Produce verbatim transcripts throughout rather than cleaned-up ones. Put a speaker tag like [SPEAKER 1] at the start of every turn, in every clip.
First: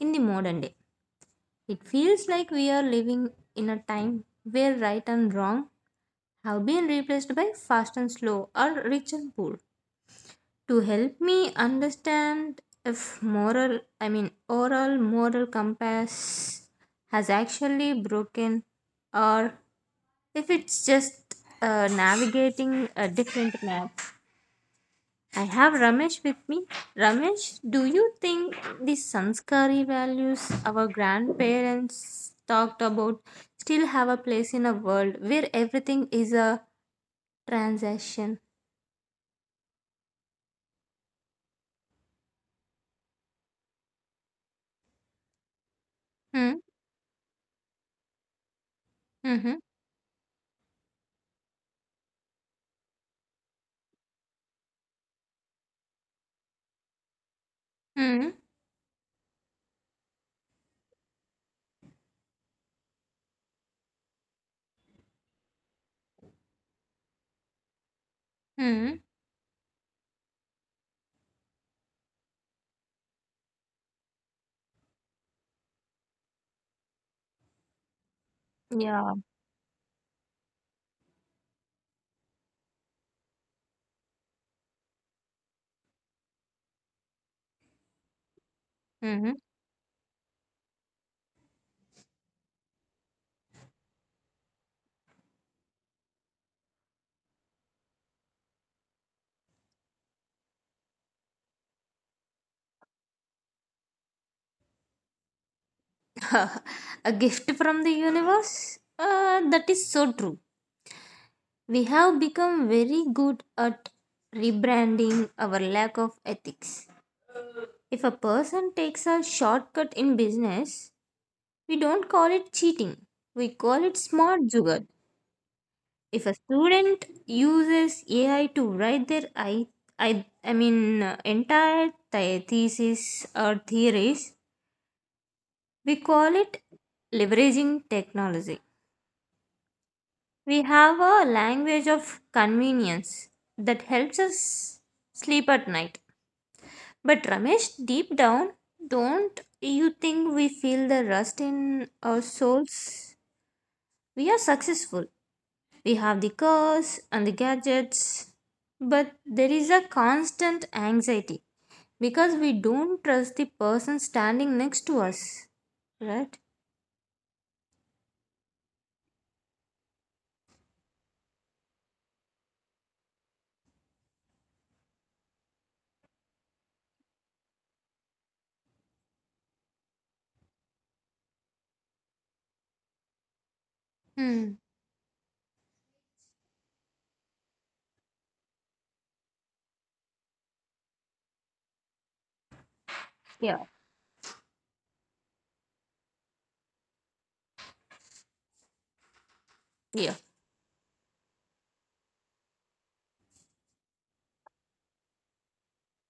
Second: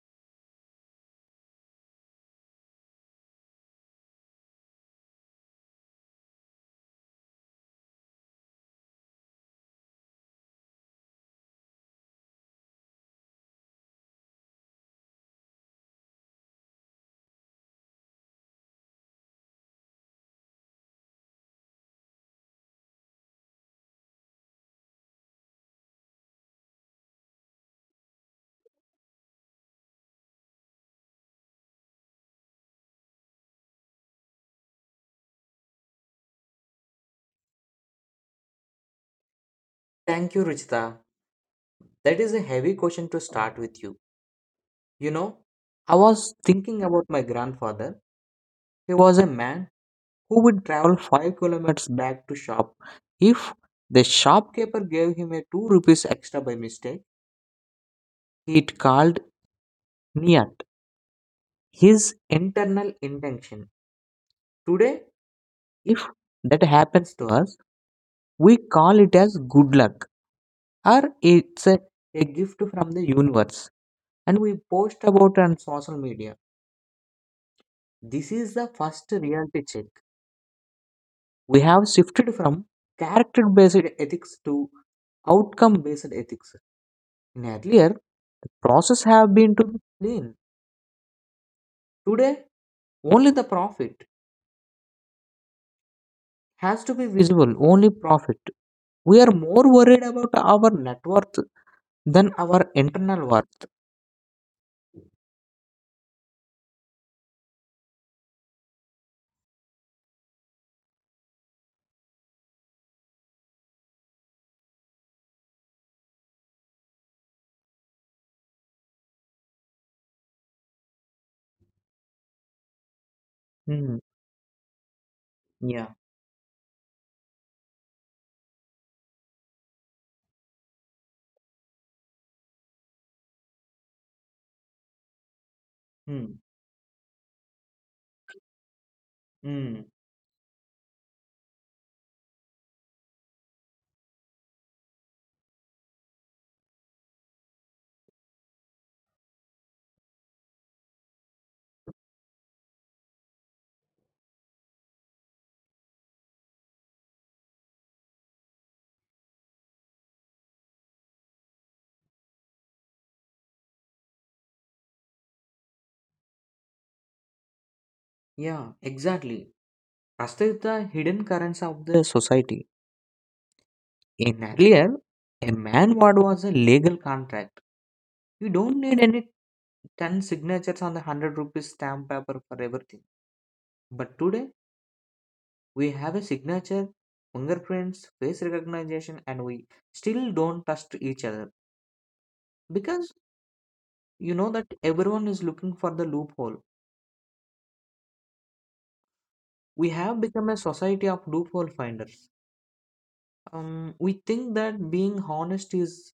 [SPEAKER 1] in the modern day. It feels like we are living in a time where right and wrong have been replaced by fast and slow or rich and poor to help me understand if moral I mean oral moral compass has actually broken or if it's just uh, navigating a different map. I have Ramesh with me. Ramesh, do you think the sanskari values our grandparents talked about still have a place in a world where everything is a transaction?
[SPEAKER 2] Thank you, Ruchita. That is a heavy question to start with you. You know, I was
[SPEAKER 1] hmm
[SPEAKER 2] thinking about my grandfather. He was a man
[SPEAKER 1] mm-hmm.
[SPEAKER 2] who would travel five kilometers back to shop. If the shopkeeper gave him a two rupees extra by mistake,
[SPEAKER 1] Mm-hmm.
[SPEAKER 2] it called niyat, his internal intention. Today, if that happens to us, we call
[SPEAKER 1] Mm-hmm.
[SPEAKER 2] it as good luck or it's a, a gift from the universe and we post about it on social media. This is the first
[SPEAKER 1] yeah
[SPEAKER 2] reality check. We have shifted from character based ethics to outcome based ethics. In earlier, the process have
[SPEAKER 1] Mm-hmm.
[SPEAKER 2] been to be clean. Today, only the profit has to be visible, only profit. We are more worried about our net worth than our internal worth.
[SPEAKER 1] A gift from the universe? Uh, that is so true. We have become very good at rebranding our lack of ethics. If a person takes a shortcut in business, we don't call it cheating, we
[SPEAKER 2] Hmm.
[SPEAKER 1] call it smart jugaad.
[SPEAKER 2] Yeah.
[SPEAKER 1] If a student uses A I to write their I, I, I mean uh, entire the- thesis or theories, we
[SPEAKER 2] Hmm.
[SPEAKER 1] call it leveraging technology.
[SPEAKER 2] Hmm.
[SPEAKER 1] We have a language of convenience that helps us sleep at night. But Ramesh, deep down, don't you think we feel the rust in our souls? We are successful. We have the cars and the gadgets. But there is a constant anxiety because we don't trust the person standing next to us, right?
[SPEAKER 2] Yeah, exactly. Trust is the hidden currents of the society. In earlier, a man word was a legal contract. You don't need any ten signatures on the hundred rupees stamp paper for everything. But today,
[SPEAKER 1] Hmm.
[SPEAKER 2] we have a signature, fingerprints, face recognition, and we still don't trust each other because
[SPEAKER 1] Yeah.
[SPEAKER 2] you know that everyone is looking for the loophole. We have
[SPEAKER 1] Yeah.
[SPEAKER 2] become a society of loophole finders. Um, we think that being honest is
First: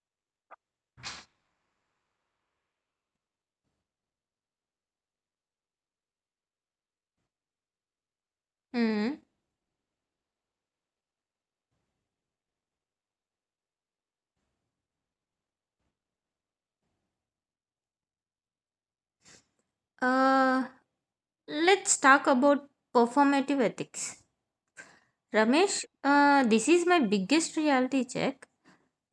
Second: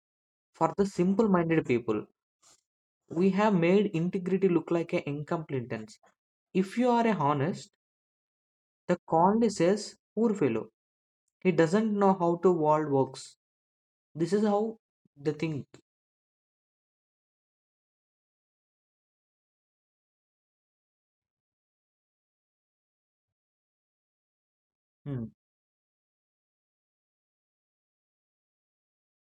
[SPEAKER 2] for the simple minded people. We have made integrity look like an incompetence. If you are a honest, the
[SPEAKER 1] Hmm.
[SPEAKER 2] conly says, poor fellow, he doesn't know how the world works. This is how they think.
[SPEAKER 1] Uh, let's talk about performative ethics.
[SPEAKER 2] Hmm.
[SPEAKER 1] Ramesh, uh, this is my biggest reality check.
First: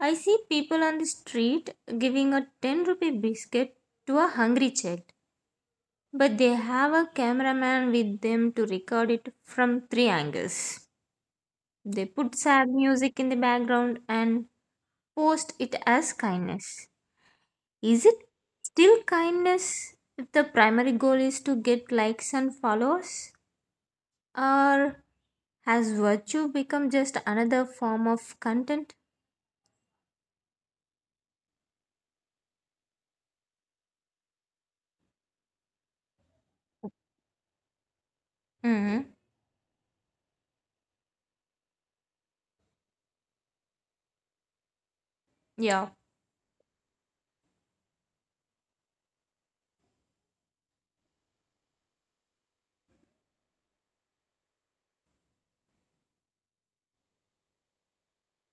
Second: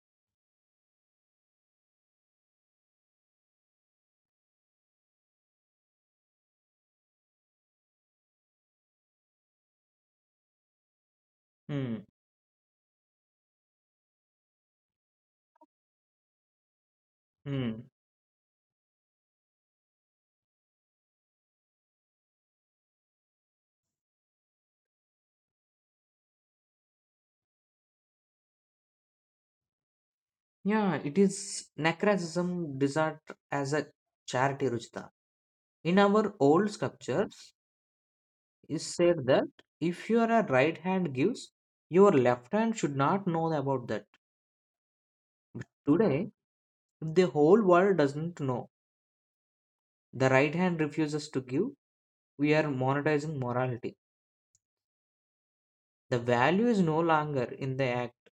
[SPEAKER 1] I see people on the street giving a ten rupee biscuit to a hungry child, but they have a cameraman with them to record it from three angles. They
[SPEAKER 2] Hmm.
[SPEAKER 1] put sad music in the background and post it as kindness.
[SPEAKER 2] Hmm.
[SPEAKER 1] Is it still kindness if the primary goal is to get likes and followers? Or has virtue become just another form of content?
[SPEAKER 2] Yeah, it is necracism designed as a charity, Ruchita. In our old sculpture, is
[SPEAKER 1] Hmm.
[SPEAKER 2] said that if your right hand gives, your left hand should not know about that. But
[SPEAKER 1] Yeah.
[SPEAKER 2] today, if the whole world doesn't know, the right hand refuses to give, we are monetizing morality. The value is no longer in the act,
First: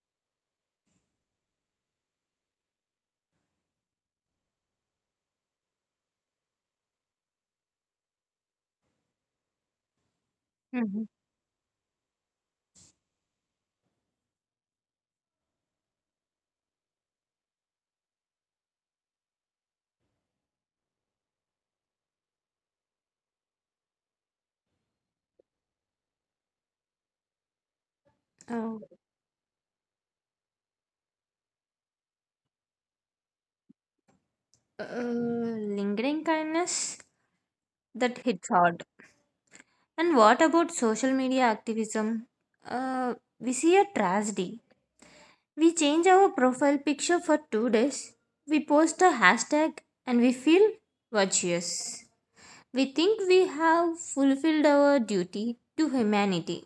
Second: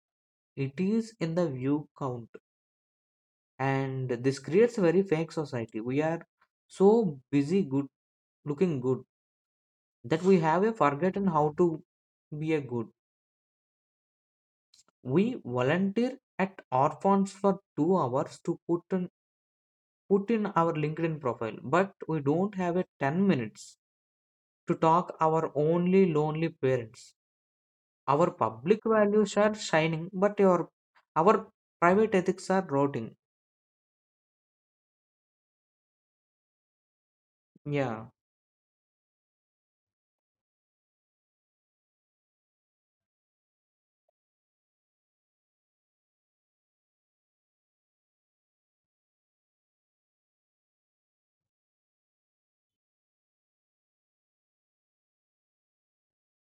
[SPEAKER 2] it is in the view count. And this creates a very fake society. We are so busy good looking good that we have a
[SPEAKER 1] Mhm.
[SPEAKER 2] forgotten how to be a good. We volunteer at orphans for two hours to put in, put in our LinkedIn profile, but we don't have a ten minutes to talk our only lonely parents. Our public
[SPEAKER 1] Oh,
[SPEAKER 2] values are shining, but your our private ethics are rotting.
[SPEAKER 1] uh, lingering kindness
[SPEAKER 2] Yeah.
[SPEAKER 1] that hits hard. And what about social media activism? Uh, we see a tragedy. We change our profile picture for two days. We post a hashtag and we feel virtuous. We think we have fulfilled our duty to humanity.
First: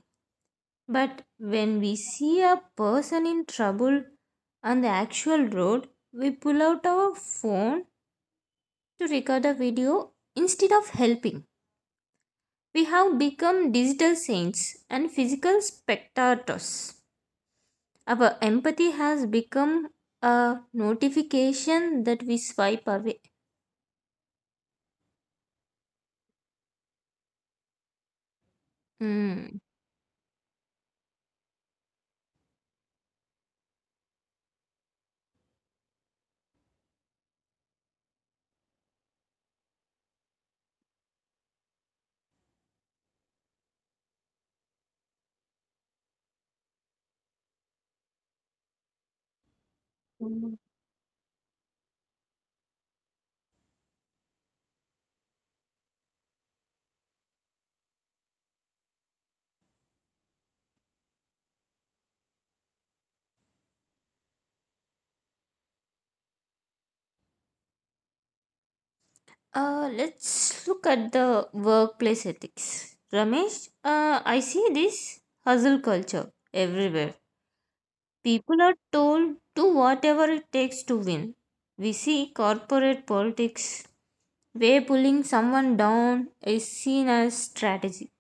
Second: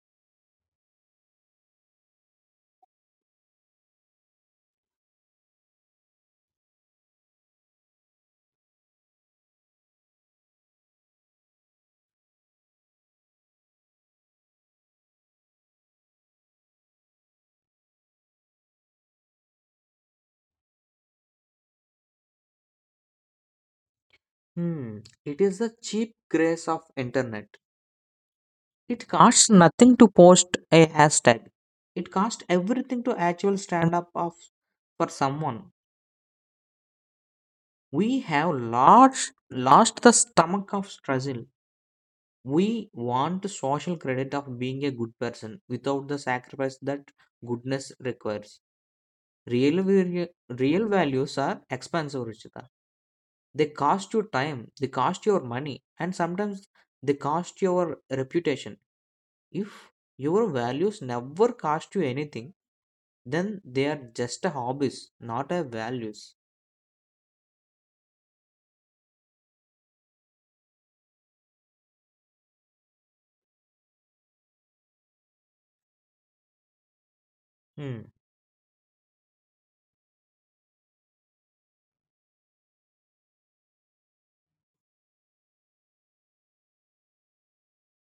[SPEAKER 1] But when we see a person in trouble on the actual road, we pull out our phone to record a video instead of helping. We have become digital saints and physical spectators. Our empathy has become a notification that we swipe away.
[SPEAKER 2] Hmm. It is the cheap grace of internet. It costs
[SPEAKER 1] Hmm.
[SPEAKER 2] nothing to post a hashtag. It costs everything to actual stand up of for someone. We have lost lost the stomach of struggle. We want the social credit of being a good person without the sacrifice that goodness requires. Real, valu-
[SPEAKER 1] Mm.
[SPEAKER 2] Real values are expensive, Ruchita. They cost you time, they cost your money, and sometimes they cost your reputation. If your values never cost you anything, then they are just a hobbies, not a values.
[SPEAKER 1] Uh, let's look at the workplace ethics. Ramesh, uh, I see this hustle culture everywhere.
[SPEAKER 2] Hmm.
[SPEAKER 1] People are told do whatever it takes to win. We see corporate politics where pulling someone down is seen as strategy.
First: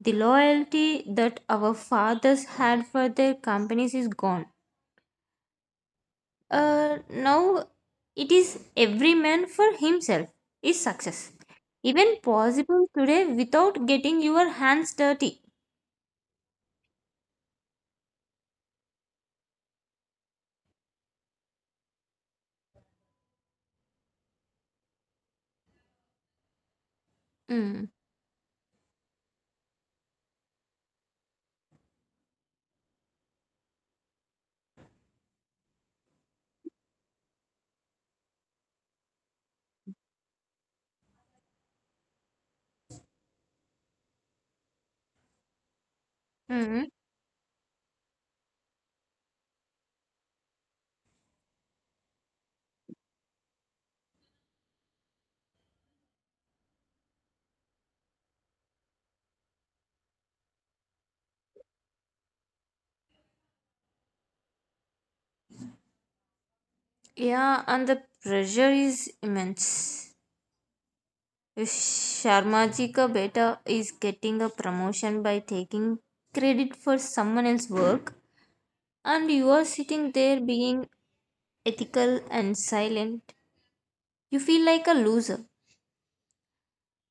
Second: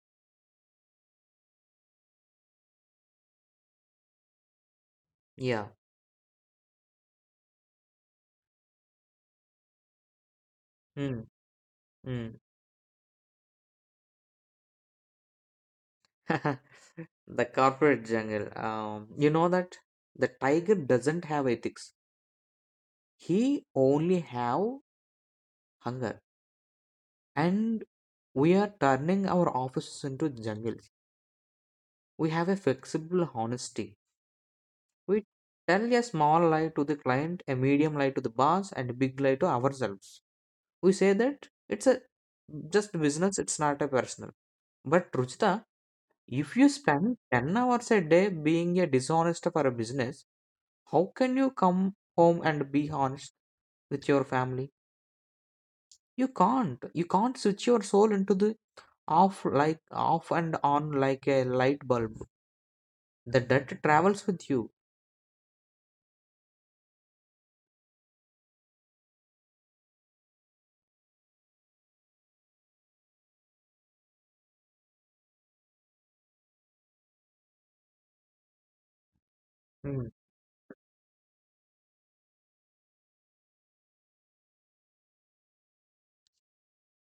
[SPEAKER 1] The loyalty that our fathers had for their companies is gone.
[SPEAKER 2] Yeah.
[SPEAKER 1] Uh, now it is every man for himself is
[SPEAKER 2] Hmm.
[SPEAKER 1] success. Even
[SPEAKER 2] Hmm.
[SPEAKER 1] possible today without getting your hands dirty.
[SPEAKER 2] The corporate jungle. Um, you know that the tiger doesn't have ethics. He only have hunger. And
[SPEAKER 1] Mm.
[SPEAKER 2] we are turning our offices into jungles. We have a flexible honesty. We tell a small lie to the client, a medium lie to the boss, and a big lie to ourselves. We say that it's a just business, it's not a personal. But Ruchita, if you
[SPEAKER 1] Mm.
[SPEAKER 2] spend ten hours a day being a dishonest for a business, how can you come home and be honest with your family? You can't. You can't switch your soul into the off like off and on like a light bulb. The debt travels with you.
[SPEAKER 1] Yeah, and the pressure is immense. If Sharmaji ka beta is getting a promotion by taking credit for someone else's work, and you are
[SPEAKER 2] Mm,
[SPEAKER 1] sitting there being ethical and silent, you feel like a loser.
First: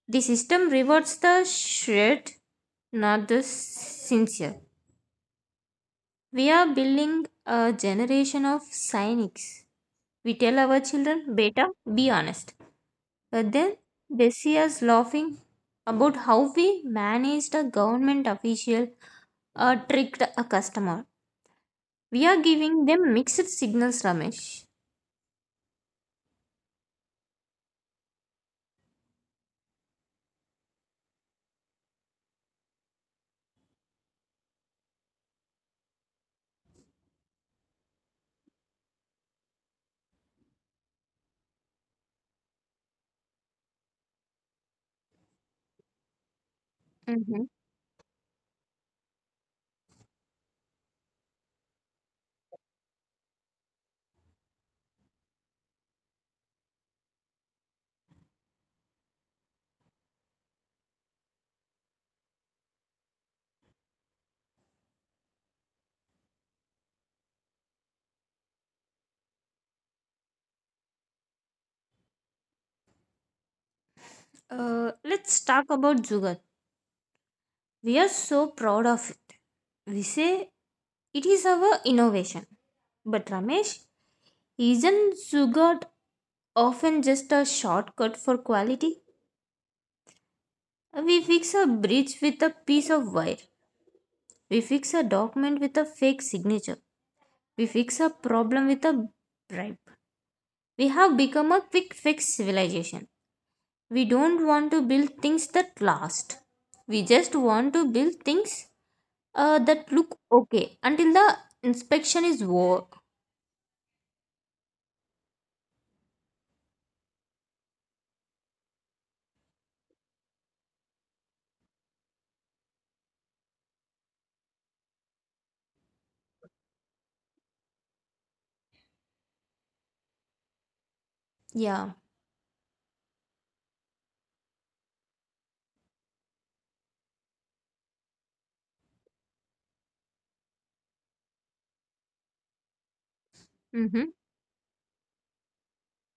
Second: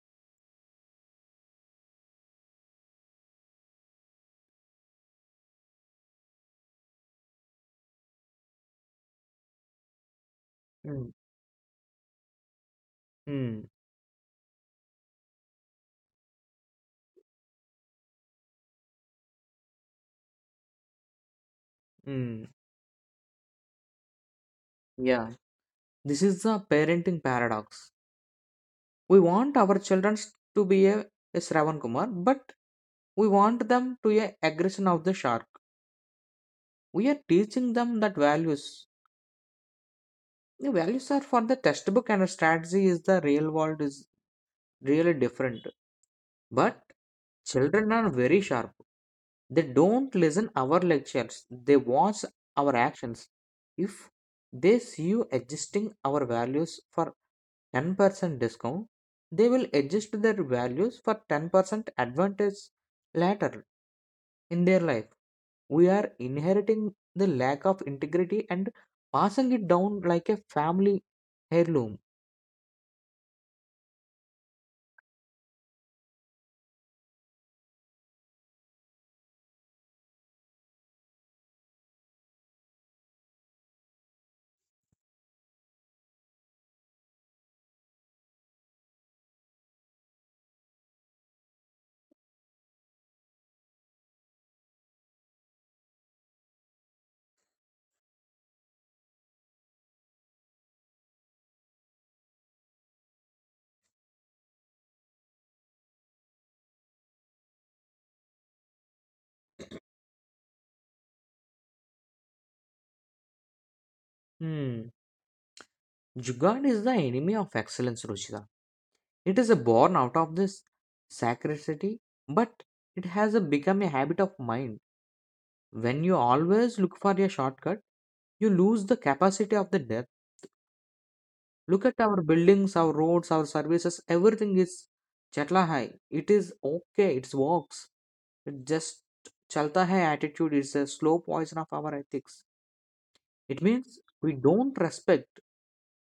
[SPEAKER 1] The system rewards the shred, not the sincere. We are building a generation of cynics. We tell our
[SPEAKER 2] mm,
[SPEAKER 1] children, beta, be honest. But
[SPEAKER 2] mm,
[SPEAKER 1] then they see us laughing about how we managed a government official or tricked a customer. We are
[SPEAKER 2] mm,
[SPEAKER 1] giving them mixed signals, Ramesh.
[SPEAKER 2] yeah. This is the parenting paradox. We want our children to be a, a Shravan Kumar, but we want them to a aggression of the shark. We are teaching them that values. The values are for the textbook and a strategy is the real world is really different. But
[SPEAKER 1] Mhm.
[SPEAKER 2] children are very sharp. They don't listen our lectures. They watch our actions. If they see you adjusting our values for ten percent discount, they will adjust their values for ten percent advantage later in their life. We are inheriting the lack of integrity and passing it down like a family heirloom.
[SPEAKER 1] Uh, let's talk about Zugal. We are so proud of it. We say it is our innovation. But Ramesh, isn't Zugat often just a shortcut for quality? We fix a bridge with a piece of wire. We fix a document with a fake signature. We fix a problem with a bribe. We have become a quick fix civilization. We don't want to build things that last. We just want to build things uh, that look okay until the inspection is over.
[SPEAKER 2] Hmm. Jugaad is the enemy of excellence, Ruchita. It is a born out of this scarcity, but it has a become a habit of mind. When you always look for a shortcut, you lose the capacity of the depth. Look
[SPEAKER 1] Yeah.
[SPEAKER 2] at our buildings, our roads, our services, everything is chatla hai. It is okay, it works. It just chalta hai attitude is a slow poison of our ethics. It means
[SPEAKER 1] Mm-hmm.
[SPEAKER 2] we don't respect,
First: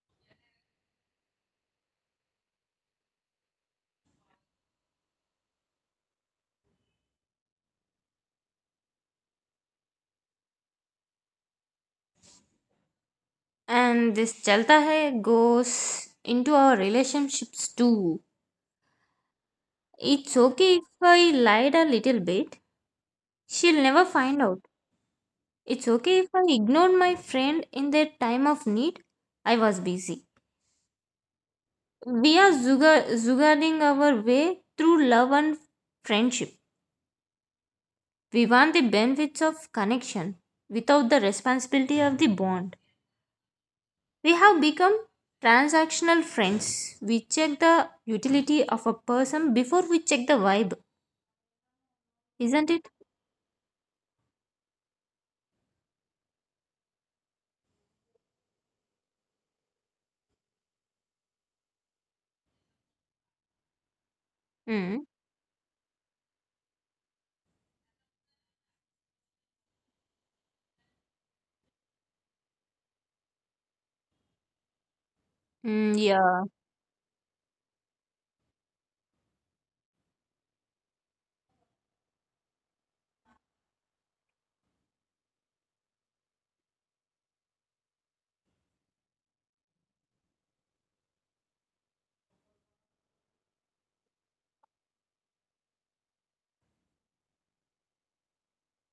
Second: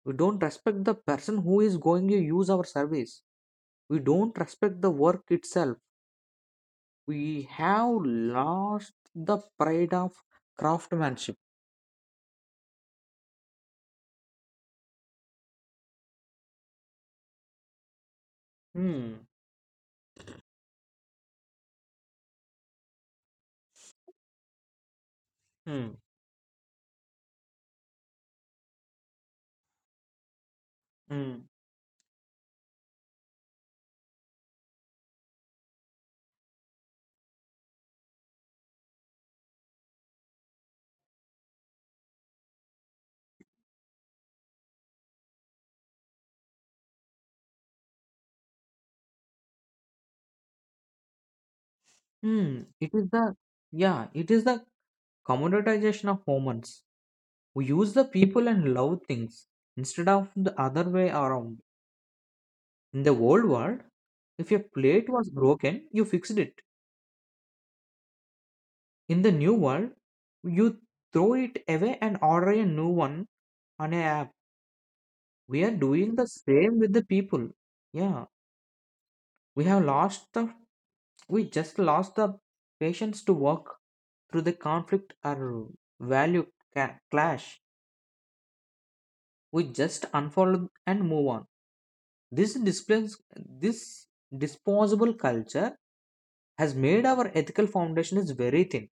[SPEAKER 2] we don't respect the person who is going to use our service. We don't respect the work itself. We have lost the pride of craftsmanship.
[SPEAKER 1] And this chalta hai goes into our relationships too.
[SPEAKER 2] Hmm.
[SPEAKER 1] It's okay if I lied a little bit. She'll never find out. It's
[SPEAKER 2] Hmm.
[SPEAKER 1] okay if I ignored my friend in their time of need. I was busy.
[SPEAKER 2] Hmm.
[SPEAKER 1] We are zuga- zugaring our way through love and friendship. We want the benefits of connection without the responsibility of the bond. We have become transactional friends. We check the utility of a person before we check the vibe,
[SPEAKER 2] Hmm.
[SPEAKER 1] isn't it?
[SPEAKER 2] It is the Yeah. It is the commoditization of humans. We use the people and love things instead of the other way around. In the old world, if a
[SPEAKER 1] Mm.
[SPEAKER 2] plate was broken, you fixed it. In the new world, you throw it away and order a new one on a app. We are
[SPEAKER 1] Mm,
[SPEAKER 2] doing the
[SPEAKER 1] yeah.
[SPEAKER 2] same with the people. Yeah, we have lost the we just lost the patience to walk through the conflict or value ca- clash. We just unfollow and move on. This displays this disposable culture has made our ethical foundation is very thin.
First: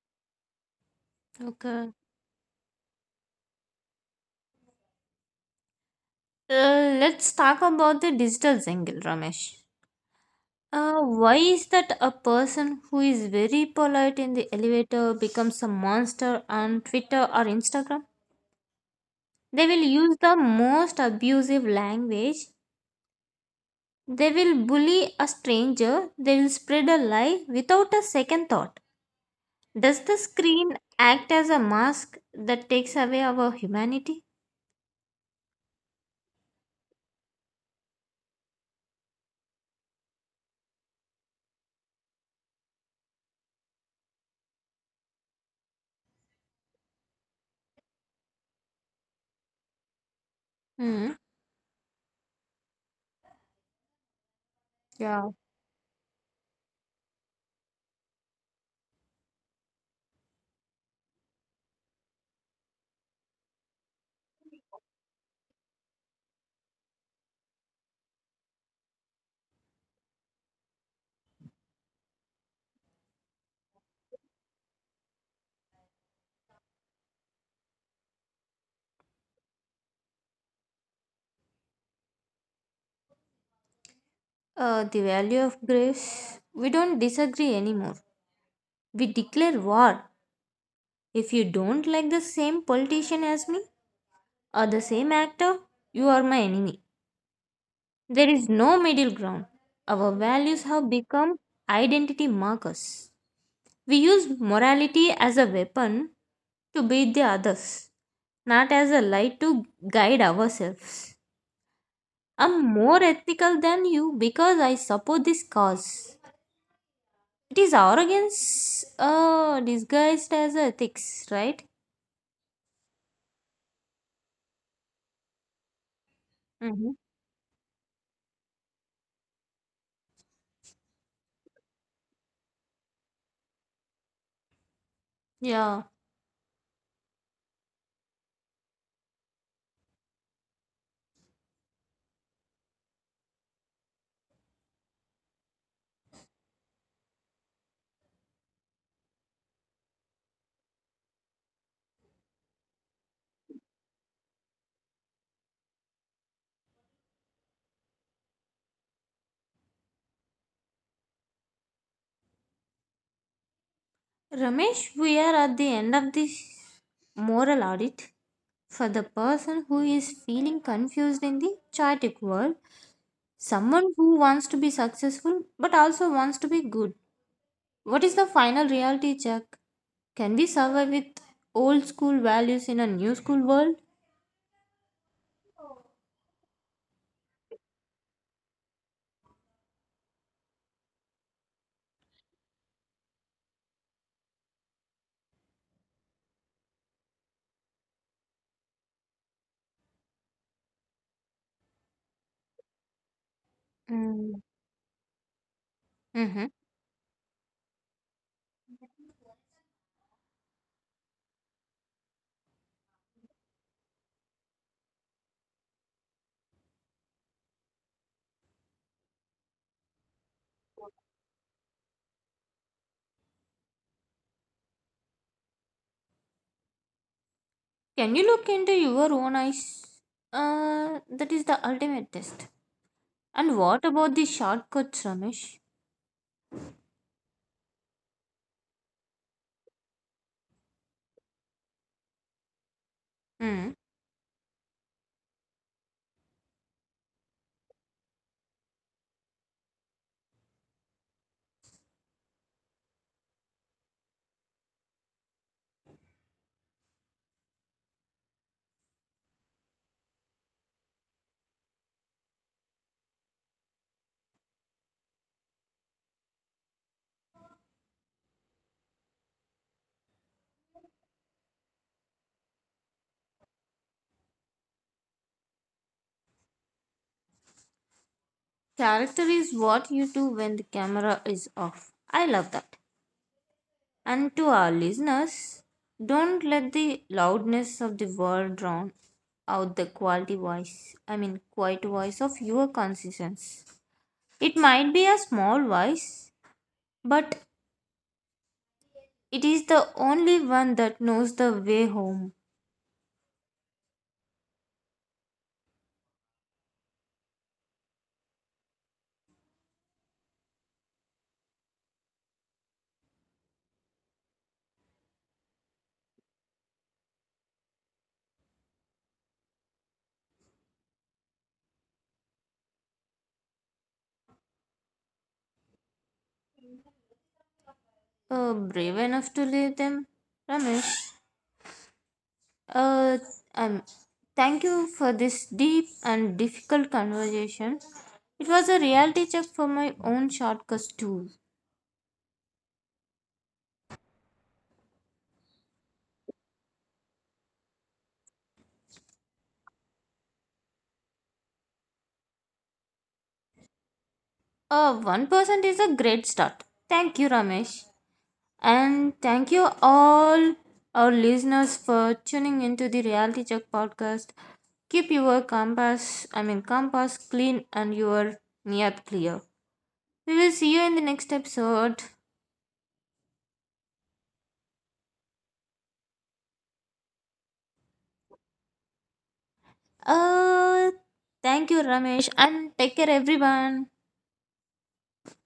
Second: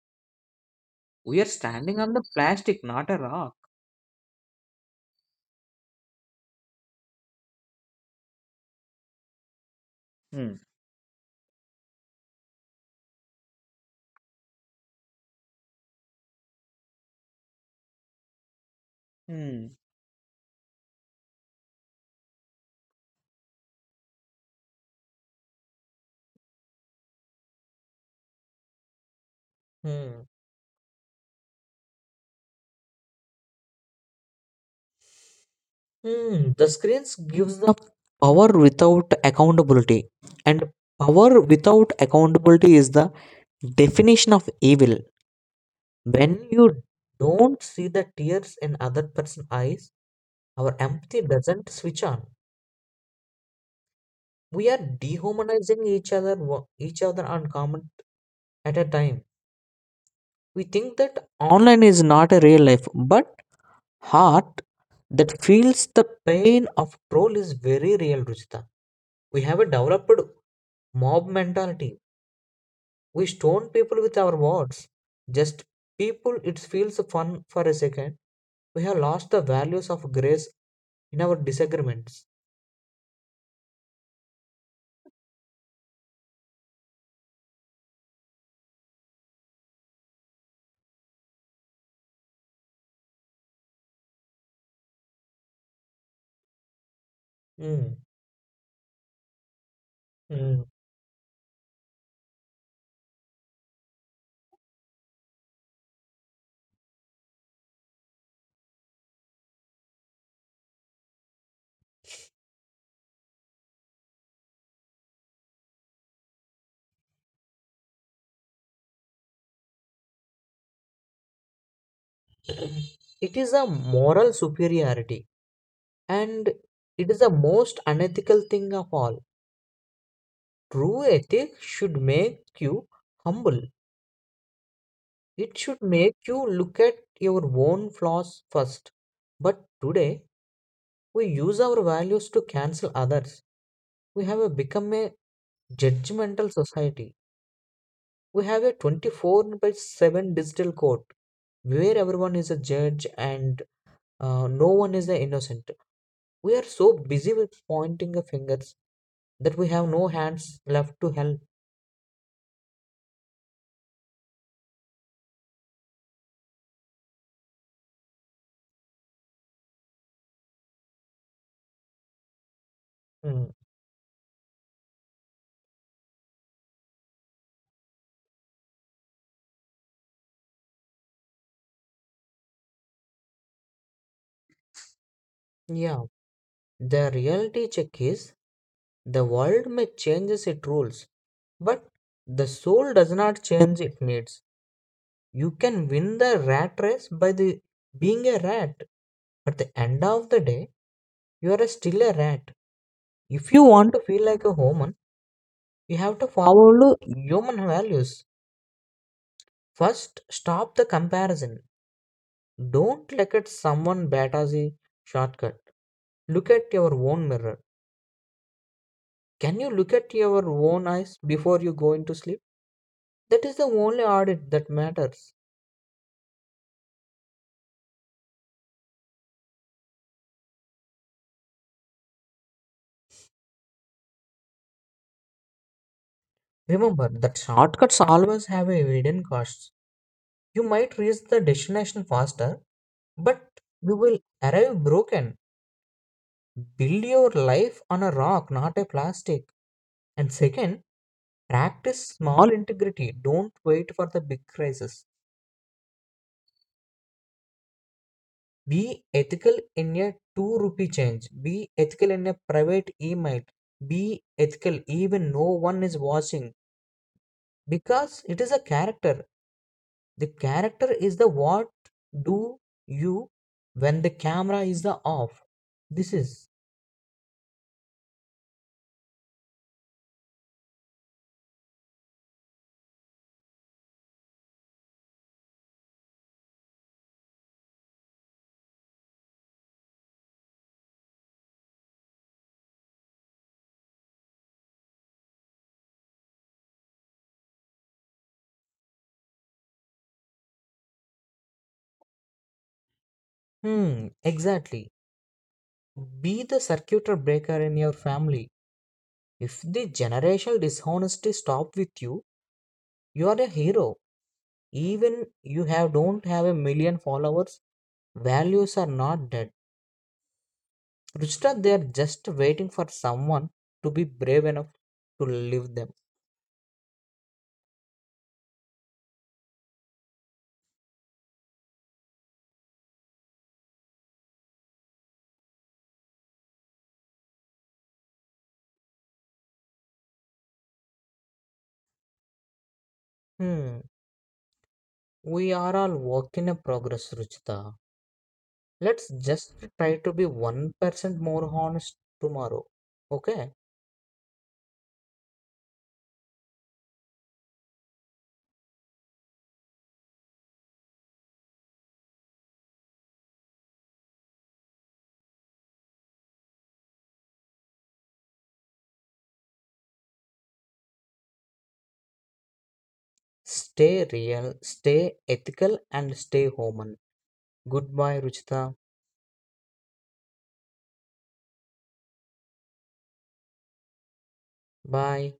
[SPEAKER 2] We are
[SPEAKER 1] Okay.
[SPEAKER 2] standing on the plastic, not a rock.
[SPEAKER 1] Uh, let's talk about the digital angle, Ramesh.
[SPEAKER 2] Hmm.
[SPEAKER 1] Uh, why is that a person who is very polite in the elevator becomes a monster on Twitter or Instagram? They
[SPEAKER 2] Hmm.
[SPEAKER 1] will use the most abusive language. They will bully a stranger. They will spread a lie without a second thought. Does the
[SPEAKER 2] Hmm.
[SPEAKER 1] screen act as a mask that takes away our humanity?
[SPEAKER 2] Hmm. The screens gives the power without accountability, and power without accountability is the definition of evil. When you don't see the tears in other person's eyes, our
[SPEAKER 1] Hmm.
[SPEAKER 2] empathy doesn't switch on. We are
[SPEAKER 1] Yeah.
[SPEAKER 2] dehumanizing each other, wo- each other on comment at a time. We think that online is not a real life, but heart that feels the pain of troll is very real, Ruchita. We have a developed mob mentality. We stone people with our words. Just people, it feels fun for a second. We have lost the values of grace in our disagreements.
[SPEAKER 1] Uh, the value of grace. We don't disagree anymore. We declare war. If you don't like the same politician as me or the same actor, you are my enemy.
[SPEAKER 2] Mm,
[SPEAKER 1] There is no middle ground. Our values
[SPEAKER 2] mm.
[SPEAKER 1] have become identity markers. We use morality as a weapon to beat the others, not as a light to guide ourselves. I'm more ethical than you because I support this cause. It is arrogance uh, disguised as ethics, right?
[SPEAKER 2] It is a moral superiority, and
[SPEAKER 1] Mm-hmm.
[SPEAKER 2] it is the most unethical thing of all. True ethic should make you humble. It
[SPEAKER 1] Yeah.
[SPEAKER 2] should make you look at your own flaws first. But today, we use our values to cancel others. We have a become a judgmental society. We have a twenty four by seven digital court where everyone is a judge and uh, no one is the innocent. We are so busy with pointing the fingers that we have no hands left to help.
[SPEAKER 1] Ramesh, we are at the end of this moral audit. For the person who is feeling confused in the chaotic world,
[SPEAKER 2] Hmm.
[SPEAKER 1] someone who wants to be successful but also wants to be good. What is the final reality check? Can we survive with old school values in a new school world?
[SPEAKER 2] Yeah, the reality check is the world may change its rules, but the soul does not change its needs. You can win the rat race by the being a rat. At the end of the day, you are still a rat. If you want to feel
[SPEAKER 1] Mm.
[SPEAKER 2] like a human, you have to
[SPEAKER 1] Mhm.
[SPEAKER 2] follow human values. First, stop the comparison. Don't look at someone better as a shortcut. Look at your own mirror. Can you look at your own eyes before you go into sleep? That is the only audit that matters.
[SPEAKER 1] Can you look into your own eyes? Uh, that is the ultimate test. And what about the shortcuts, Ramesh?
[SPEAKER 2] Remember that shortcuts always have a hidden costs. You might reach the destination faster, but
[SPEAKER 1] Hmm.
[SPEAKER 2] you will arrive broken. Build your life on a rock, not a plastic. And second, practice small integrity. Don't wait for the big crisis. Be ethical in a two rupee change. Be ethical in a private email. Be ethical even no one is watching because it is a character. The character is the what do you when the camera is the off. This is
[SPEAKER 1] Character is what you do when the camera is off. I love that. And to our listeners, don't let the loudness of the world drown out the quality voice. I mean, quiet voice of your conscience. It might be a small voice, but it is the only one that knows the way home.
[SPEAKER 2] Hmm, exactly. Be the circuit breaker in your family. If the generational dishonesty stop with you, you are a hero. Even you have don't have a million followers, values are not dead Ruchita, they are just waiting for someone to be brave enough to leave them.
[SPEAKER 1] Uh, brave enough to leave them. Ramesh, uh, um, thank you for this deep and difficult conversation. It was a reality check for my own shortcuts too.
[SPEAKER 2] Hmm, we are all work in a progress, Ruchita. Let's just try to be one percent more honest tomorrow. Okay?
[SPEAKER 1] Uh, one percent is a great start. Thank you, Ramesh. And thank you all our listeners for tuning into the Reality Check podcast. Keep your compass, I mean, compass clean and your near clear. We will see you in the next episode.
[SPEAKER 2] Stay real, stay ethical, and stay human. Goodbye, Ruchita.
[SPEAKER 1] Uh, Thank you, Ramesh, and take care, everyone.
[SPEAKER 2] Bye.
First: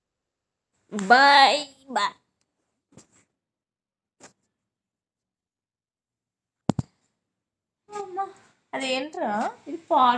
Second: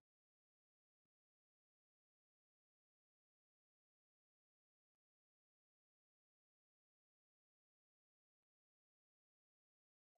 [SPEAKER 1] Bye. Bye. అమ్మా, అదేంట్రా ఇది